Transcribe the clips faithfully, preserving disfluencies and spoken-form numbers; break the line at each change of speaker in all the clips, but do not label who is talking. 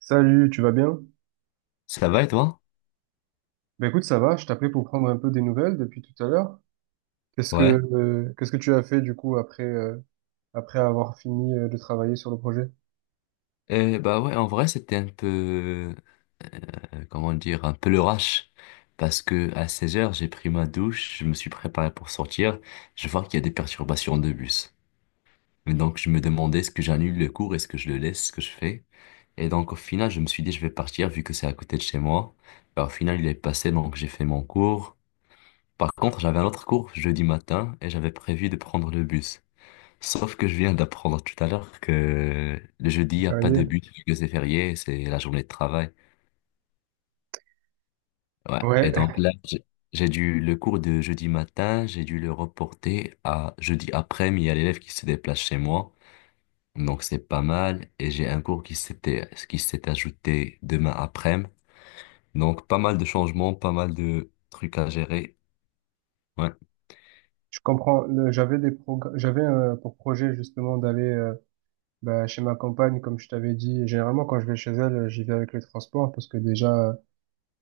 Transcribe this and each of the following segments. Salut, tu vas bien?
Ça va et toi?
Ben écoute, ça va, je t'appelais pour prendre un peu des nouvelles depuis tout à l'heure. Qu'est-ce que
Ouais.
euh, qu'est-ce que tu as fait du coup après euh, après avoir fini euh, de travailler sur le projet?
Euh, bah ouais, en vrai, c'était un peu, euh, comment dire, un peu le rush. Parce que à 16 heures, j'ai pris ma douche, je me suis préparé pour sortir. Je vois qu'il y a des perturbations de bus. Et donc, je me demandais est-ce que j'annule le cours, est-ce que je le laisse, ce que je fais. Et donc, au final, je me suis dit, je vais partir vu que c'est à côté de chez moi. Bah, au final, il est passé, donc j'ai fait mon cours. Par contre, j'avais un autre cours jeudi matin et j'avais prévu de prendre le bus. Sauf que je viens d'apprendre tout à l'heure que le jeudi, il
Ça
n'y a
fait
pas
rire.
de but, vu que c'est férié, c'est la journée de travail. Ouais. Et
Ouais,
donc là, j'ai j'ai dû le cours de jeudi matin, j'ai dû le reporter à jeudi après-midi. Il y a l'élève qui se déplace chez moi, donc c'est pas mal. Et j'ai un cours qui s'était qui s'est ajouté demain après-midi. Donc pas mal de changements, pas mal de trucs à gérer. Ouais.
je comprends. Le- J'avais des progr- j'avais euh, pour projet justement d'aller euh, bah, chez ma compagne, comme je t'avais dit. Généralement, quand je vais chez elle, euh, j'y vais avec les transports parce que déjà, euh,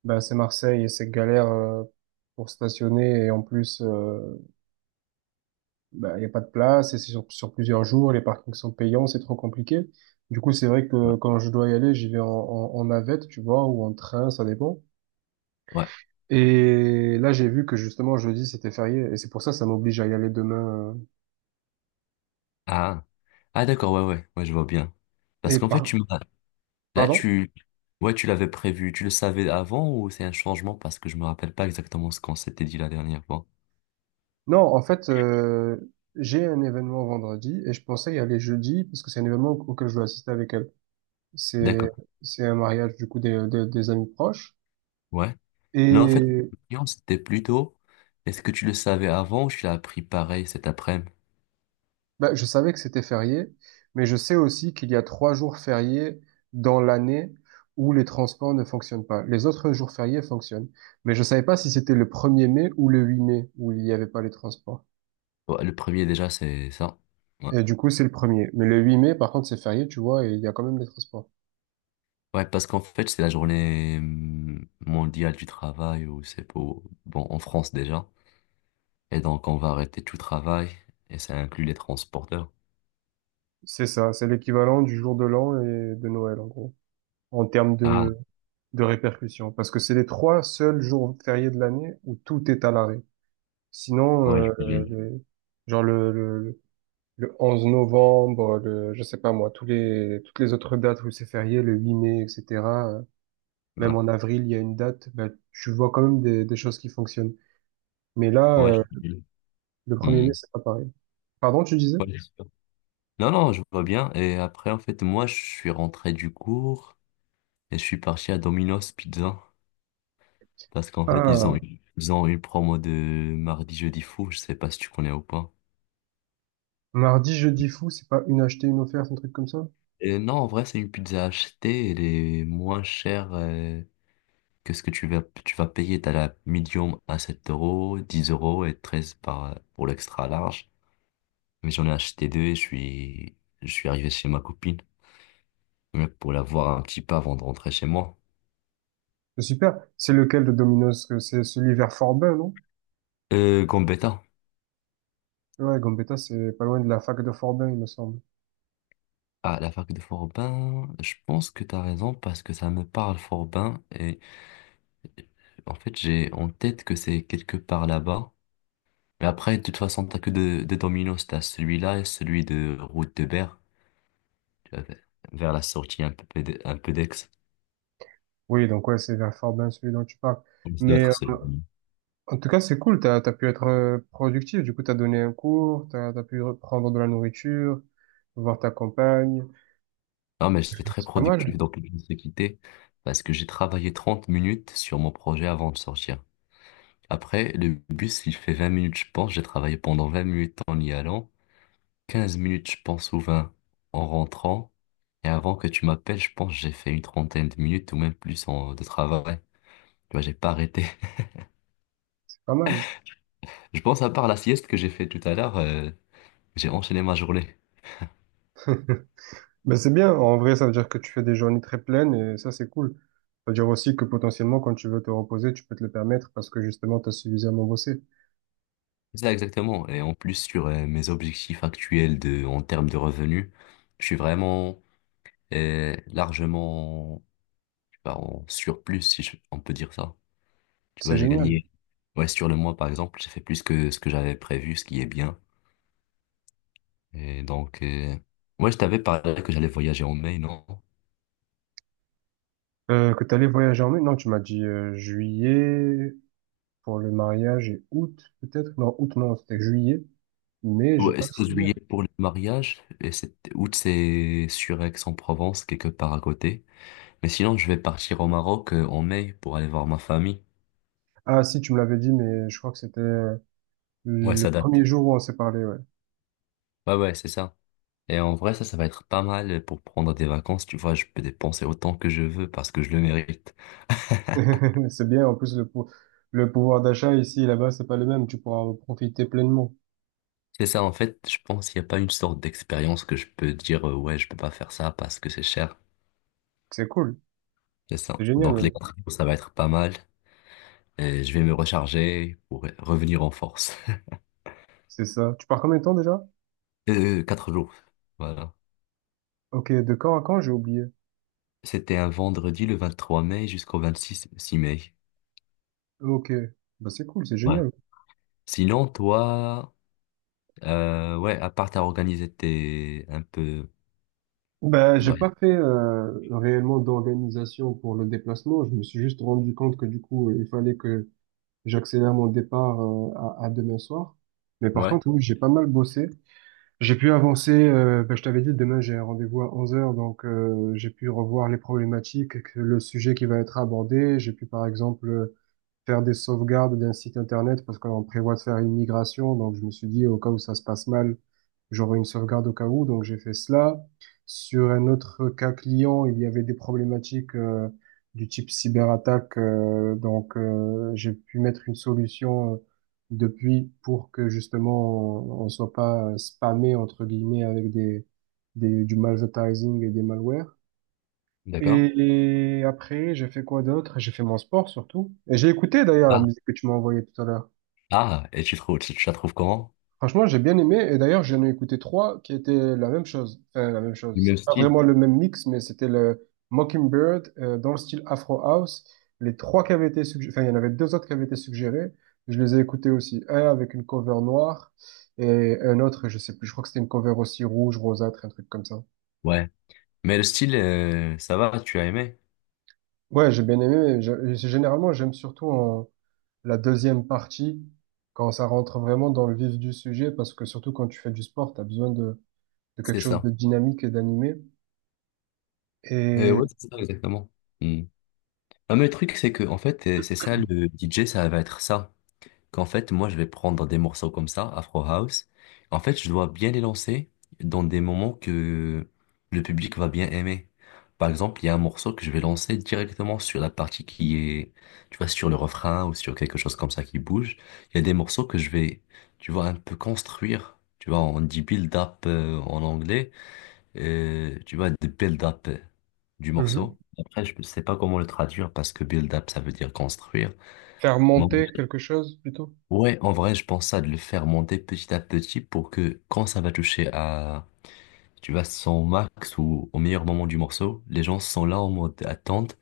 bah, c'est Marseille et c'est galère euh, pour stationner et en plus euh, bah, il n'y a pas de place, et c'est sur, sur plusieurs jours, les parkings sont payants, c'est trop compliqué. Du coup, c'est vrai
Ouais.
que quand je dois y aller, j'y vais en, en, en navette, tu vois, ou en train, ça dépend.
Ouais.
Et là, j'ai vu que justement, jeudi, c'était férié, et c'est pour ça, ça m'oblige à y aller demain.
Ah. Ah d'accord, ouais, ouais, ouais, je vois bien.
euh,
Parce
Et
qu'en fait,
par...
tu m'as Là,
Pardon?
tu, ouais, tu l'avais prévu, tu le savais avant ou c'est un changement parce que je me rappelle pas exactement ce qu'on s'était dit la dernière fois.
Non, en fait, euh, j'ai un événement vendredi, et je pensais y aller jeudi, parce que c'est un événement auquel je dois assister avec elle. C'est,
D'accord.
c'est un mariage, du coup, des, des, des amis proches.
Ouais. Non, en fait,
Et
la question, c'était plutôt, est-ce que tu le savais avant ou tu l'as appris pareil cet après-midi?
Bah, je savais que c'était férié, mais je sais aussi qu'il y a trois jours fériés dans l'année où les transports ne fonctionnent pas. Les autres jours fériés fonctionnent. Mais je savais pas si c'était le premier mai ou le huit mai où il n'y avait pas les transports.
Ouais, le premier déjà, c'est ça. Ouais.
Et du coup, c'est le premier. Mais le huit mai, par contre, c'est férié, tu vois, et il y a quand même les transports.
Ouais, parce qu'en fait, c'est la journée hum, mondiale du travail ou c'est pour, bon, en France déjà. Et donc, on va arrêter tout travail et ça inclut les transporteurs.
C'est ça, c'est l'équivalent du jour de l'an et de Noël, en gros, en termes
Ah,
de, de répercussions. Parce que c'est les trois seuls jours fériés de l'année où tout est à l'arrêt. Sinon,
ouais, je
euh,
voulais.
les- genre le, le- le onze novembre, le, je sais pas moi, tous les, toutes les autres dates où c'est férié, le huit mai, et cetera euh, Même
Ouais,
en avril, il y a une date, bah, tu vois quand même des, des choses qui fonctionnent. Mais là,
ouais, je
euh,
voulais.
le premier mai,
Hum.
c'est pas pareil. Pardon, tu disais?
Ouais. Non, non, je vois bien. Et après, en fait, moi, je suis rentré du cours et je suis parti à Domino's Pizza parce qu'en fait, ils ont,
Ah,
une- ils ont une promo de mardi, jeudi fou. Je sais pas si tu connais ou pas.
mardi, jeudi fou, c'est pas une achetée, une offerte, un truc comme ça?
Et non, en vrai, c'est une pizza achetée. Elle est moins chère euh, que ce que tu vas, tu vas payer. T'as la medium à sept euros, dix euros et treize par, pour l'extra large. Mais j'en ai acheté deux et je suis, je suis arrivé chez ma copine euh, pour la voir un petit peu avant de rentrer chez moi.
C'est super. C'est lequel de Domino's? Que C'est celui vers Forbin, non?
Euh, Gambetta.
Ouais, Gambetta, c'est pas loin de la fac de Forbin, il me semble.
Ah, la fac de Forbin, je pense que tu as raison parce que ça me parle Forbin et en fait j'ai en tête que c'est quelque part là-bas. Mais après, de toute façon, t'as que deux, deux dominos, t'as celui-là et celui de route de Berre, tu vois, vers la sortie un peu de- un peu d'Aix.
Oui, donc ouais, c'est vers Forbin, celui dont tu parles.
Donc, ça doit
Mais
être celui.
En tout cas, c'est cool, t'as, t'as pu être euh, productif, du coup, t'as donné un cours, t'as, t'as pu prendre de la nourriture, voir ta compagne,
Non, mais j'étais très
c'est pas
productif
mal,
donc je me suis quitté parce que j'ai travaillé trente minutes sur mon projet avant de sortir. Après, le bus, il fait vingt minutes, je pense. J'ai travaillé pendant vingt minutes en y allant. Quinze minutes, je pense, ou vingt en rentrant. Et avant que tu m'appelles, je pense que j'ai fait une trentaine de minutes ou même plus en- de travail. Tu vois, j'ai pas arrêté.
c'est pas mal.
Je pense à part la sieste que j'ai fait tout à l'heure, euh, j'ai enchaîné ma journée.
Ben c'est bien, en vrai, ça veut dire que tu fais des journées très pleines et ça, c'est cool. Ça veut dire aussi que potentiellement, quand tu veux te reposer, tu peux te le permettre parce que justement, t'as suffisamment bossé.
C'est ça exactement. Et en plus sur euh, mes objectifs actuels de, en termes de revenus, je suis vraiment euh, largement je sais pas, en surplus, si je- on peut dire ça. Tu vois,
C'est
j'ai
génial.
gagné. Ouais, sur le mois, par exemple, j'ai fait plus que ce que j'avais prévu, ce qui est bien. Et donc, euh, ouais, je t'avais parlé que j'allais voyager en mai, non?
Euh, que t'allais voyager en mai? Non, tu m'as dit euh, juillet pour le mariage et août, peut-être? Non, août, non, c'était juillet, mais j'ai
Ouais,
pas le
est-ce que
souvenir.
juillet pour le mariage? Et c'est août, c'est sur Aix-en-Provence, quelque part à côté. Mais sinon, je vais partir au Maroc euh, en mai pour aller voir ma famille.
Ah si, tu me l'avais dit, mais je crois que c'était euh,
Ouais,
le
ça
premier
date.
jour où on s'est parlé, ouais.
Ouais, ouais, c'est ça. Et en vrai, ça, ça va être pas mal pour prendre des vacances. Tu vois, je peux dépenser autant que je veux parce que je le mérite.
C'est bien, en plus le, pou- le pouvoir d'achat ici et là-bas, c'est pas le même, tu pourras en profiter pleinement.
C'est ça, en fait, je pense qu'il n'y a pas une sorte d'expérience que je peux dire, euh, ouais, je peux pas faire ça parce que c'est cher.
C'est cool,
C'est ça.
c'est génial
Donc,
même.
les quatre jours, ça va être pas mal. Et je vais me recharger pour revenir en force.
C'est ça. Tu pars combien de temps déjà?
Euh, quatre jours. Voilà.
Ok, de quand à quand, j'ai oublié.
C'était un vendredi le vingt-trois mai jusqu'au vingt-six six mai.
Ok, bah c'est cool, c'est
Ouais.
génial.
Sinon, toi, euh, ouais, à part t'as organisé tes un peu.
Bah j'ai
Ouais.
pas fait euh, réellement d'organisation pour le déplacement, je me suis juste rendu compte que du coup, il fallait que j'accélère mon départ euh, à, à demain soir. Mais par
Ouais.
contre, oui, j'ai pas mal bossé. J'ai pu avancer, euh, ben, je t'avais dit, demain j'ai un rendez-vous à onze heures, donc euh, j'ai pu revoir les problématiques, que- le sujet qui va être abordé. J'ai pu par exemple faire des sauvegardes d'un site internet parce qu'on prévoit de faire une migration. Donc, je me suis dit, au cas où ça se passe mal, j'aurai une sauvegarde au cas où. Donc, j'ai fait cela. Sur un autre cas client, il y avait des problématiques euh, du type cyberattaque. Euh, donc, euh, j'ai pu mettre une solution euh, depuis pour que justement on, on soit pas euh, spammé entre guillemets avec des, des du malvertising et des malwares.
D'accord.
Et après, j'ai fait quoi d'autre? J'ai fait mon sport surtout. Et j'ai écouté d'ailleurs la
Ah,
musique que tu m'as envoyée tout à l'heure.
ah, et tu trouves, tu, tu la trouves comment?
Franchement, j'ai bien aimé. Et d'ailleurs, j'en ai écouté trois qui étaient la même chose. Enfin, la même
Du
chose.
même
C'était pas
style.
vraiment le même mix, mais c'était le Mockingbird euh, dans le style Afro House. Les trois qui avaient été suggérés, enfin, il y en avait deux autres qui avaient été suggérés. Je les ai écoutés aussi. Un avec une cover noire et un autre, je sais plus. Je crois que c'était une cover aussi rouge, rosâtre, un truc comme ça.
Ouais. Mais le style, euh, ça va, tu as aimé.
Ouais, j'ai bien aimé. Mais je- généralement, j'aime surtout en la deuxième partie, quand ça rentre vraiment dans le vif du sujet, parce que surtout quand tu fais du sport, tu as besoin de, de quelque
C'est
chose
ça.
de dynamique et d'animé,
Euh,
et
ouais, c'est ça, exactement. Hmm. Un autre truc, c'est que, en fait, euh, c'est ça, le D J, ça va être ça. Qu'en fait, moi, je vais prendre des morceaux comme ça, Afro House. En fait, je dois bien les lancer dans des moments que le public va bien aimer. Par exemple, il y a un morceau que je vais lancer directement sur la partie qui est, tu vois, sur le refrain ou sur quelque chose comme ça qui bouge. Il y a des morceaux que je vais, tu vois, un peu construire. Tu vois, on dit build-up en anglais. euh, tu vois, de build-up euh, du
Mhm.
morceau. Après, je ne sais pas comment le traduire parce que build-up, ça veut dire construire.
Faire
Moi,
monter quelque chose plutôt.
ouais, en vrai, je pense à de le faire monter petit à petit pour que quand ça va toucher à, tu vois, son max ou au meilleur moment du morceau, les gens sont là en mode attente.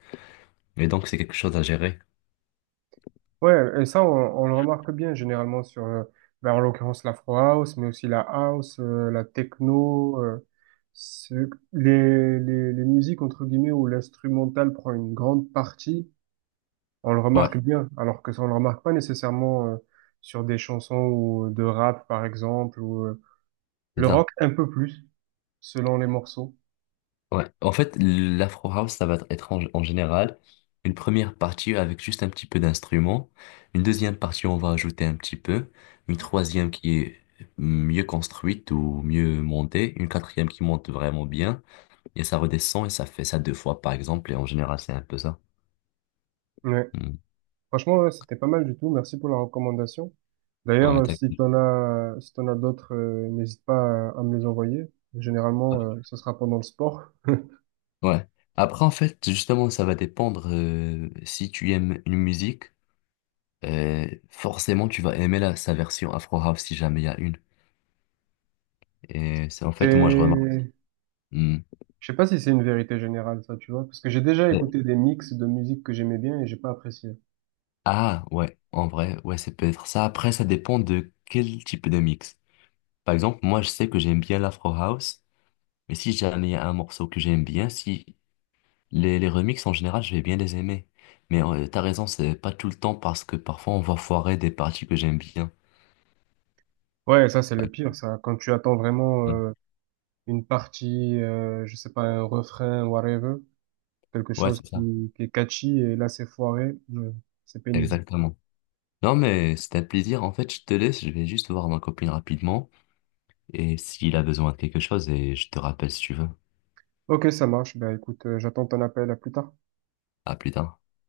Et donc, c'est quelque chose à gérer.
Ouais, et ça, on, on le remarque bien généralement sur, euh, ben, en l'occurrence, l'afro house, mais aussi la house, euh, la techno, euh, ce- les, les, les musiques, entre guillemets, où l'instrumental prend une grande partie. On le remarque
Ouais,
bien, alors que ça, on le remarque pas nécessairement euh, sur des chansons ou de rap, par exemple, ou euh,
c'est
le
ça.
rock un peu plus, selon les morceaux.
Ouais. En fait, l'Afro House, ça va être en, en général une première partie avec juste un petit peu d'instruments. Une deuxième partie, on va ajouter un petit peu. Une troisième qui est mieux construite ou mieux montée. Une quatrième qui monte vraiment bien. Et ça redescend et ça fait ça deux fois, par exemple. Et en général, c'est un peu ça.
Ouais.
Hmm.
Franchement, ouais, c'était pas mal du tout. Merci pour la recommandation. D'ailleurs,
On est
euh, si
d'accord.
t'en as, si t'en as d'autres, euh, n'hésite pas à, à me les envoyer. Généralement, euh, ce sera pendant le sport.
Ouais. Après, en fait, justement, ça va dépendre euh, si tu aimes une musique. euh, forcément, tu vas aimer la, sa version Afro House si jamais il y a une. Et c'est en fait, moi, je remarque.
C'est,
Hmm.
je sais pas si c'est une vérité générale, ça, tu vois, parce que j'ai déjà
Et-
écouté des mix de musique que j'aimais bien et j'ai pas apprécié.
Ah, ouais, en vrai, ouais, c'est peut-être ça. Après, ça dépend de quel type de mix. Par exemple, moi, je sais que j'aime bien l'Afro House, mais si jamais il y a un morceau que j'aime bien, si Les, les remixes, en général, je vais bien les aimer. Mais euh, t'as raison, c'est pas tout le temps parce que parfois on va foirer des parties que j'aime bien.
Ouais, ça, c'est le pire, ça. Quand tu attends
Ouais,
vraiment une partie, euh, je sais pas, un refrain, whatever, quelque
ouais,
chose
c'est ça.
qui, qui est catchy, et là c'est foiré, euh, c'est pénible.
Exactement. Non, mais c'était un plaisir. En fait, je te laisse, je vais juste voir ma copine rapidement. Et s'il a besoin de quelque chose, et je te rappelle si tu veux.
Ok, ça marche, ben écoute, euh, j'attends ton appel, à plus tard.
À plus tard.